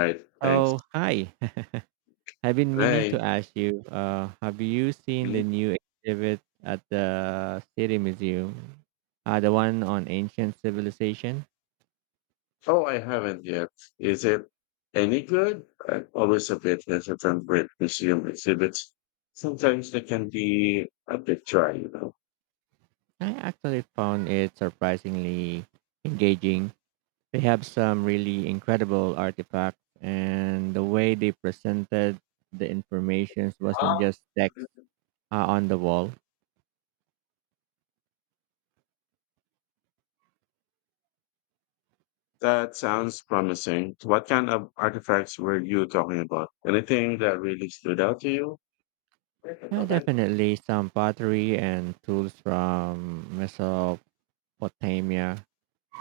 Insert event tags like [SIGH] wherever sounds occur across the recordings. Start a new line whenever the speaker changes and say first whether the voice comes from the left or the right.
left: Right, thanks.
right: Oh, hi. [LAUGHS] I've been meaning to
left: Hey.
right: ask you, have you seen
left: Hmm?
right: the new exhibit at the City Museum? The one on ancient civilization?
left: Oh, I haven't yet. Is it any good? I'm always a bit hesitant with museum exhibits. Sometimes they can be a bit dry,
right: I actually found it surprisingly engaging. They have some really incredible artifacts, and the way they presented the information wasn't
left: Ah.
right: just text on the wall.
left: That sounds promising. What kind of artifacts were you talking about? Anything that really stood out to you?
right: Definitely some pottery and tools from Mesopotamia,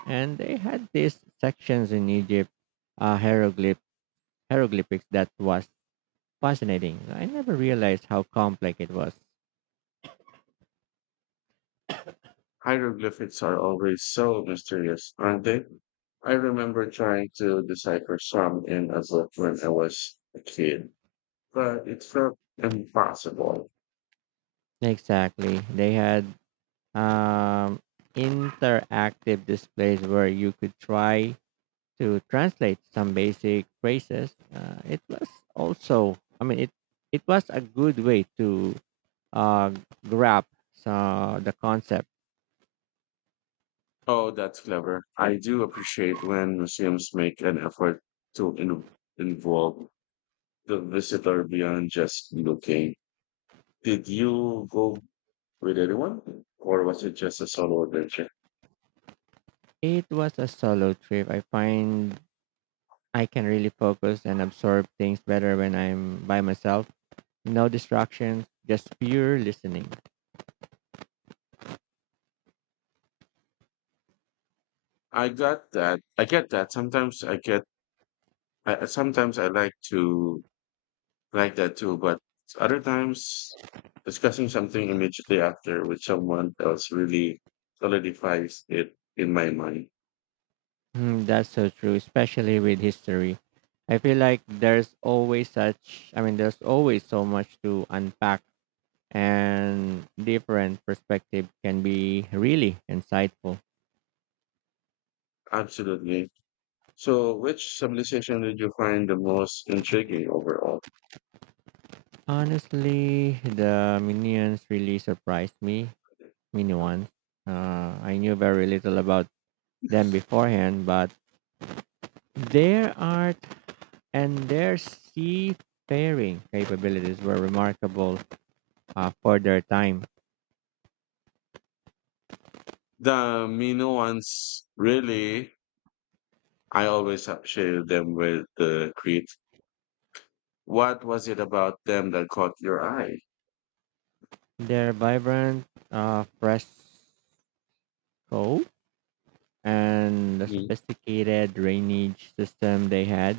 right: and they had these sections in Egypt, uh, hieroglyph hieroglyphics that was fascinating. I never realized how complex it was.
left: Hieroglyphics are always so mysterious, aren't they? I remember trying to decipher some in a book when I was a kid, but it's not impossible.
right: Exactly, they had um, interactive displays where you could try to translate some basic phrases. It was also, I mean, it was a good way to uh, grab so the concept.
left: Oh, that's clever. I do appreciate when museums make an effort to involve the visitor beyond just looking. Did you go with anyone or was it just a solo adventure?
right: It was a solo trip. I find I can really focus and absorb things better when I'm by myself. No distractions, just pure listening.
left: I got that. I get that. Sometimes I get, I- Sometimes I like to like that too, but other times discussing something immediately after with someone else really solidifies it in my mind.
right: Hmm, that's so true, especially with history. I feel like there's always such, I mean, there's always so much to unpack, and different perspective can be really insightful.
left: Absolutely. So, which civilization did you find the most intriguing overall?
right: Honestly, the minions really surprised me. Minions. I knew very little about them beforehand, but there are, and their seafaring capabilities were remarkable for their time.
left: The Minoans, really, I always associated them with the Crete. What was it about them that caught your eye?
right: Their vibrant fresco and the sophisticated drainage system they had,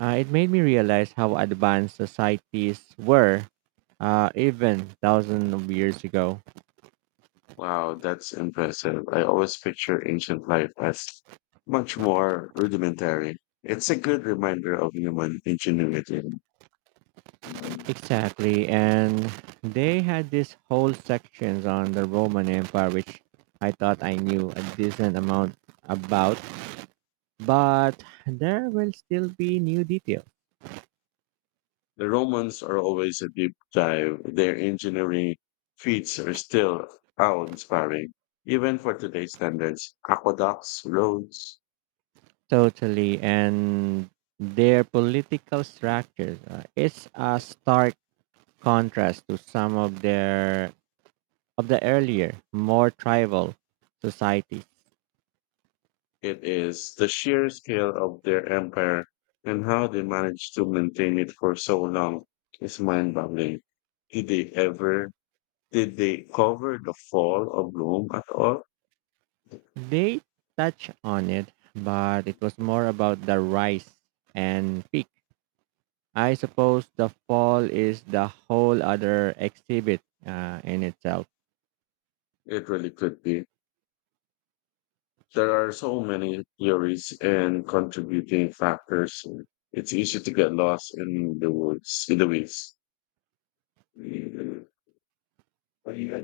right: it made me realize how advanced societies were even thousands of years ago.
left: Wow, that's impressive. I always picture ancient life as much more rudimentary. It's a good reminder of human ingenuity. The
right: Exactly, and they had these whole sections on the Roman Empire, which I thought I knew a decent amount about, but there will still be new details.
left: Romans are always a deep dive. Their engineering feats are still awe-inspiring, even for today's standards. Aqueducts, roads,
right: Totally, and their political structures is a stark contrast to some of their of the earlier, more tribal societies.
left: it is the sheer scale of their empire and how they managed to maintain it for so long is mind-boggling. Did they ever Did they cover the fall of Rome at all?
right: They touch on it, but it was more about the rise and peak. I suppose the fall is the whole other exhibit in itself.
left: It really could be. There are so many theories and contributing factors. It's easy to get lost in the woods, in the weeds.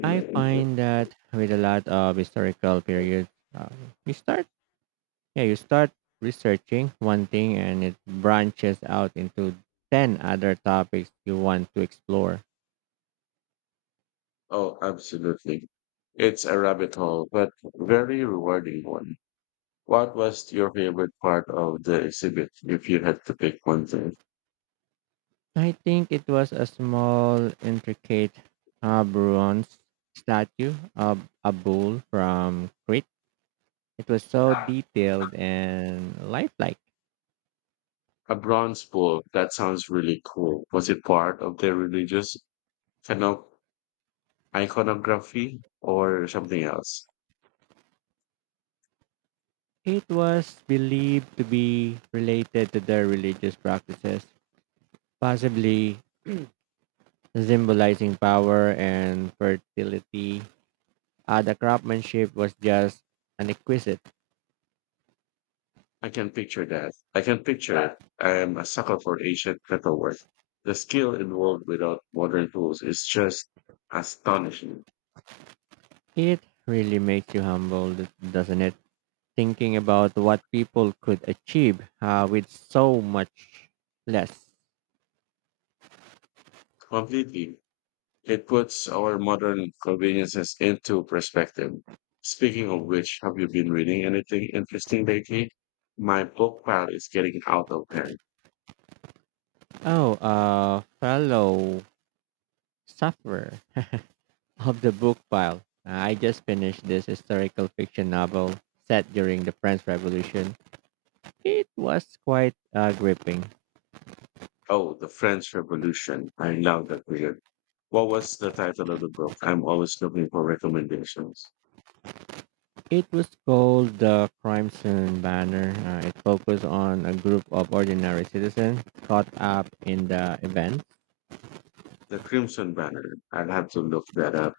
right: I find that with a lot of historical periods, uh, you start, yeah, you start researching one thing and it branches out into 10 other topics you want to explore.
left: Oh, absolutely. It's a rabbit hole, but very rewarding one. What was your favorite part of the exhibit, if you had to pick one thing?
right: I think it was a small, intricate bronze statue of a bull from Crete. It was so detailed and lifelike.
left: A bronze bull. That sounds really cool. Was it part of the religious cano- iconography or something else?
right: It was believed to be related to their religious practices, possibly symbolizing power and fertility. The craftsmanship was just an exquisite.
left: I can picture that. I can picture it. I am a sucker for ancient metalwork. The skill involved without modern tools is just astonishing.
right: It really makes you humble, doesn't it? Thinking about what people could achieve with so much less.
left: Completely. It puts our modern conveniences into perspective. Speaking of which, have you been reading anything interesting lately? My book pile is getting out of hand.
right: Oh, fellow sufferer of the book pile. Ah, I just finished this historical fiction novel set during the French Revolution. It was quite gripping.
left: Oh, the French Revolution. I love that period. What was the title of the book? I'm always looking for recommendations.
right: It was called the Crime Scene Banner. It focused on a group of ordinary citizens caught up in the event.
left: The Crimson Banner. I'll have to look that up.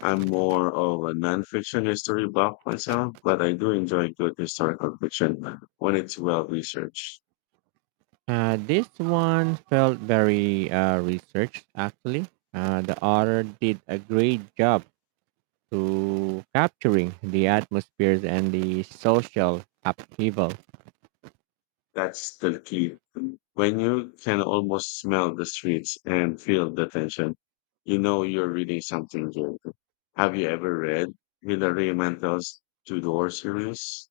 left: I'm more of a nonfiction history buff myself, but I do enjoy good historical fiction when it's well researched.
right: This one felt very researched, actually. The author did a great job to capturing the atmospheres and the social upheaval.
left: That's the key. When you can almost smell the streets and feel the tension, you know you're reading something good. Have you ever read Hilary Mantel's Tudor series?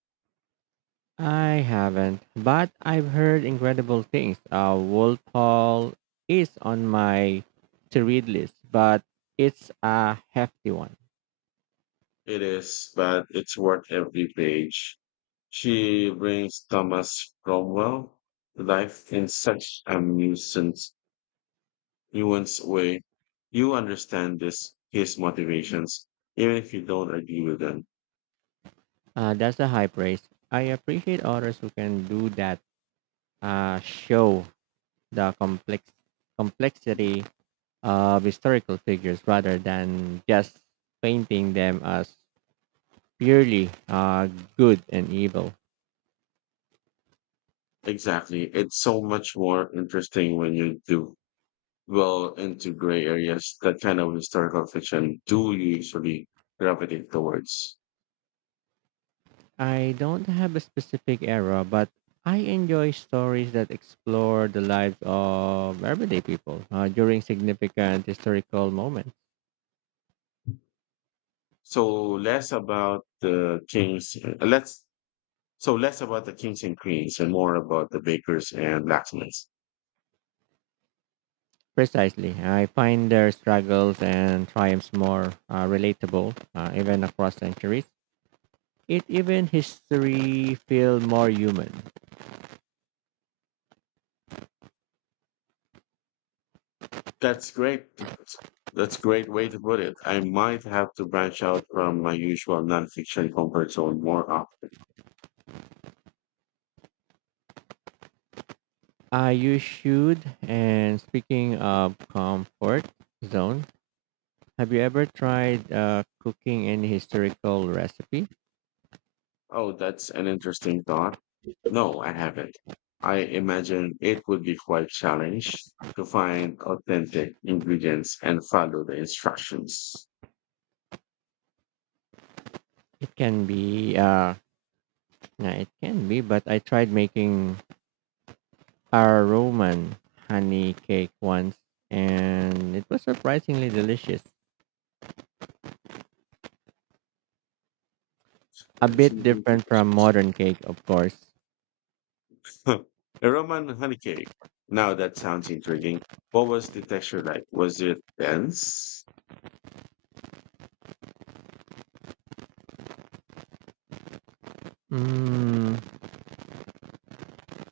right: I haven't, but I've heard incredible things. Wolf Hall is on my to-read list, but it's a hefty one.
left: It is, but it's worth every page. She brings Thomas Cromwell to life in such a nuanced way. You understand his motivations, even if you don't agree with them.
right: That's a high praise. I appreciate authors who can do that. Show the complexity of historical figures rather than just painting them as purely good and evil.
left: Exactly. It's so much more interesting when you do well into gray areas. That kind of historical fiction do you usually gravitate towards.
right: I don't have a specific era, but I enjoy stories that explore the lives of everyday people during significant historical moments.
left: So less about the kings. Let's So less about the kings and queens and more about the bakers and blacksmiths.
right: Precisely. I find their struggles and triumphs more relatable, even across centuries. It even history feel more human.
left: That's great. That's great way to put it. I might have to branch out from my usual nonfiction comfort zone more often.
right: I use should, and speaking of comfort zone, have you ever tried cooking any historical recipe?
left: Oh, that's an interesting thought. No, I haven't. I imagine it would be quite challenge to find authentic ingredients and follow the instructions.
right: It can be Yeah, it can be, but I tried making our Roman honey cake once and it was surprisingly delicious. A bit different from modern cake, of course.
left: Huh, a Roman honey cake. Now that sounds intriguing. What was the texture like? Was it dense?
right: Mm,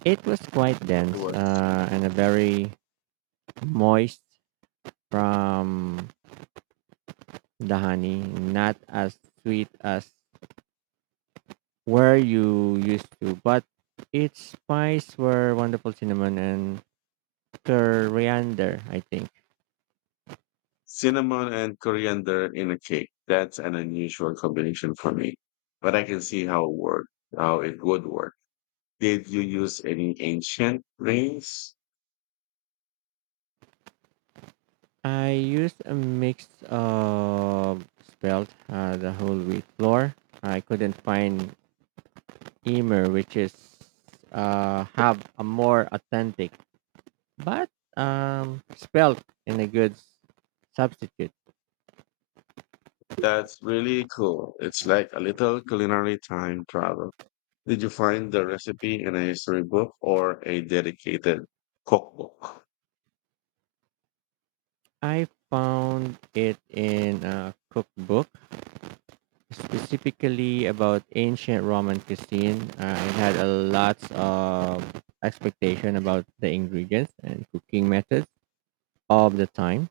right: it was quite dense
left: It was
right: and a very moist from the honey, not as sweet as where you used to, but its spice were wonderful cinnamon and coriander, I think.
left: cinnamon and coriander in a cake. That's an unusual combination for me, but I can see how it worked, how it would work. Did you use any ancient rings?
right: I used a mix of spelt the whole wheat flour. I couldn't find Emer, which is have a more authentic, but spelt in a good substitute.
left: That's really cool. It's like a little culinary time travel. Did you find the recipe in a history book or a dedicated cookbook?
right: I found it in a cookbook specifically about ancient Roman cuisine. It had a lot of expectation about the ingredients and cooking methods of the time.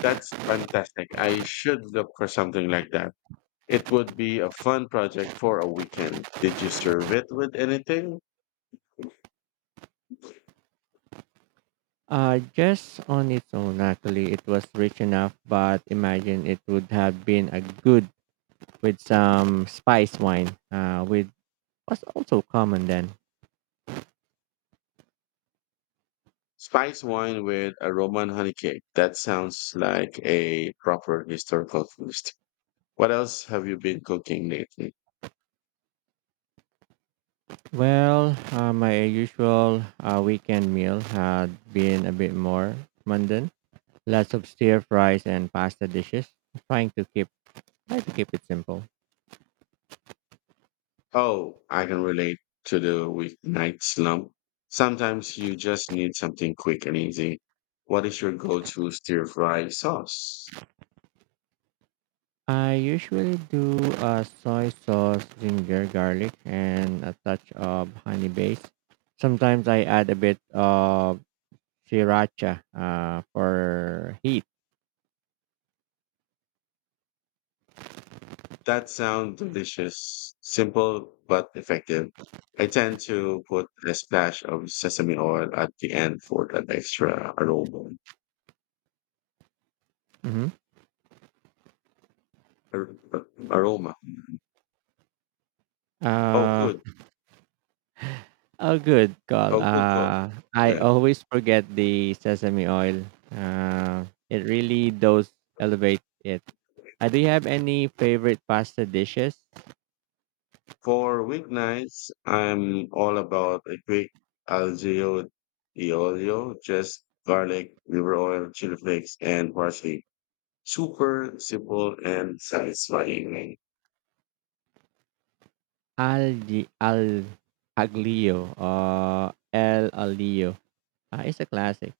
left: That's fantastic. I should look for something like that. It would be a fun project for a weekend. Did you serve it with anything?
right: Just on its own, actually, it was rich enough, but imagine it would have been a good with some spice wine, which was also common then.
left: Spice wine with a Roman honey cake. That sounds like a proper historical feast. What else have you been cooking lately?
right: Well, my usual weekend meal had been a bit more mundane. Lots of stir fries and pasta dishes. Trying to keep, try to keep it simple.
left: Oh, I can relate to the weeknight slump. Sometimes you just need something quick and easy. What is your go-to stir fry sauce?
right: I usually do a soy sauce, ginger, garlic, and a touch of honey base. Sometimes I add a bit of sriracha for heat.
left: That sounds delicious, simple but effective. I tend to put a splash of sesame oil at the end for that extra aroma.
right: Hmm.
left: ar- Aroma. Oh,
right: Uh,
left: good.
right: oh, good call.
left: Good.
right: I always forget the sesame oil. It really does elevate it. Do you have any favorite pasta dishes?
left: For weeknights, I'm all about a quick algeo e olio, just garlic, liver oil, chili flakes, and parsley. Super simple and satisfying.
right: Al di al aglio. El aglio. It's a classic.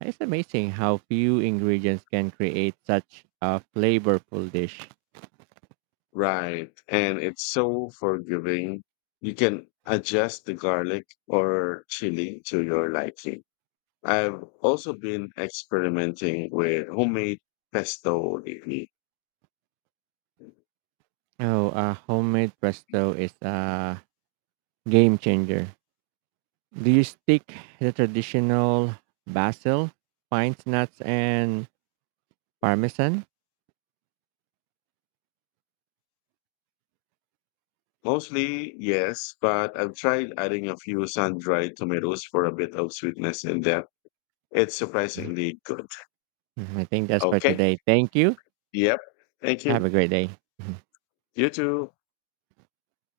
right: It's amazing how few ingredients can create such a flavorful dish.
left: Right. And it's so forgiving. You can adjust the garlic or chili to your liking. I've also been experimenting with homemade pesto lately.
right: Oh, homemade presto is a game changer. Do you stick the traditional basil, pine nuts, and parmesan?
left: Mostly, yes, but I've tried adding a few sun-dried tomatoes for a bit of sweetness and depth. It's surprisingly good.
right: Mm, I think that's for
left: Okay.
right: today. Thank you.
left: Yep. Thank
right: Have
left: you.
right: a great day.
left: You too.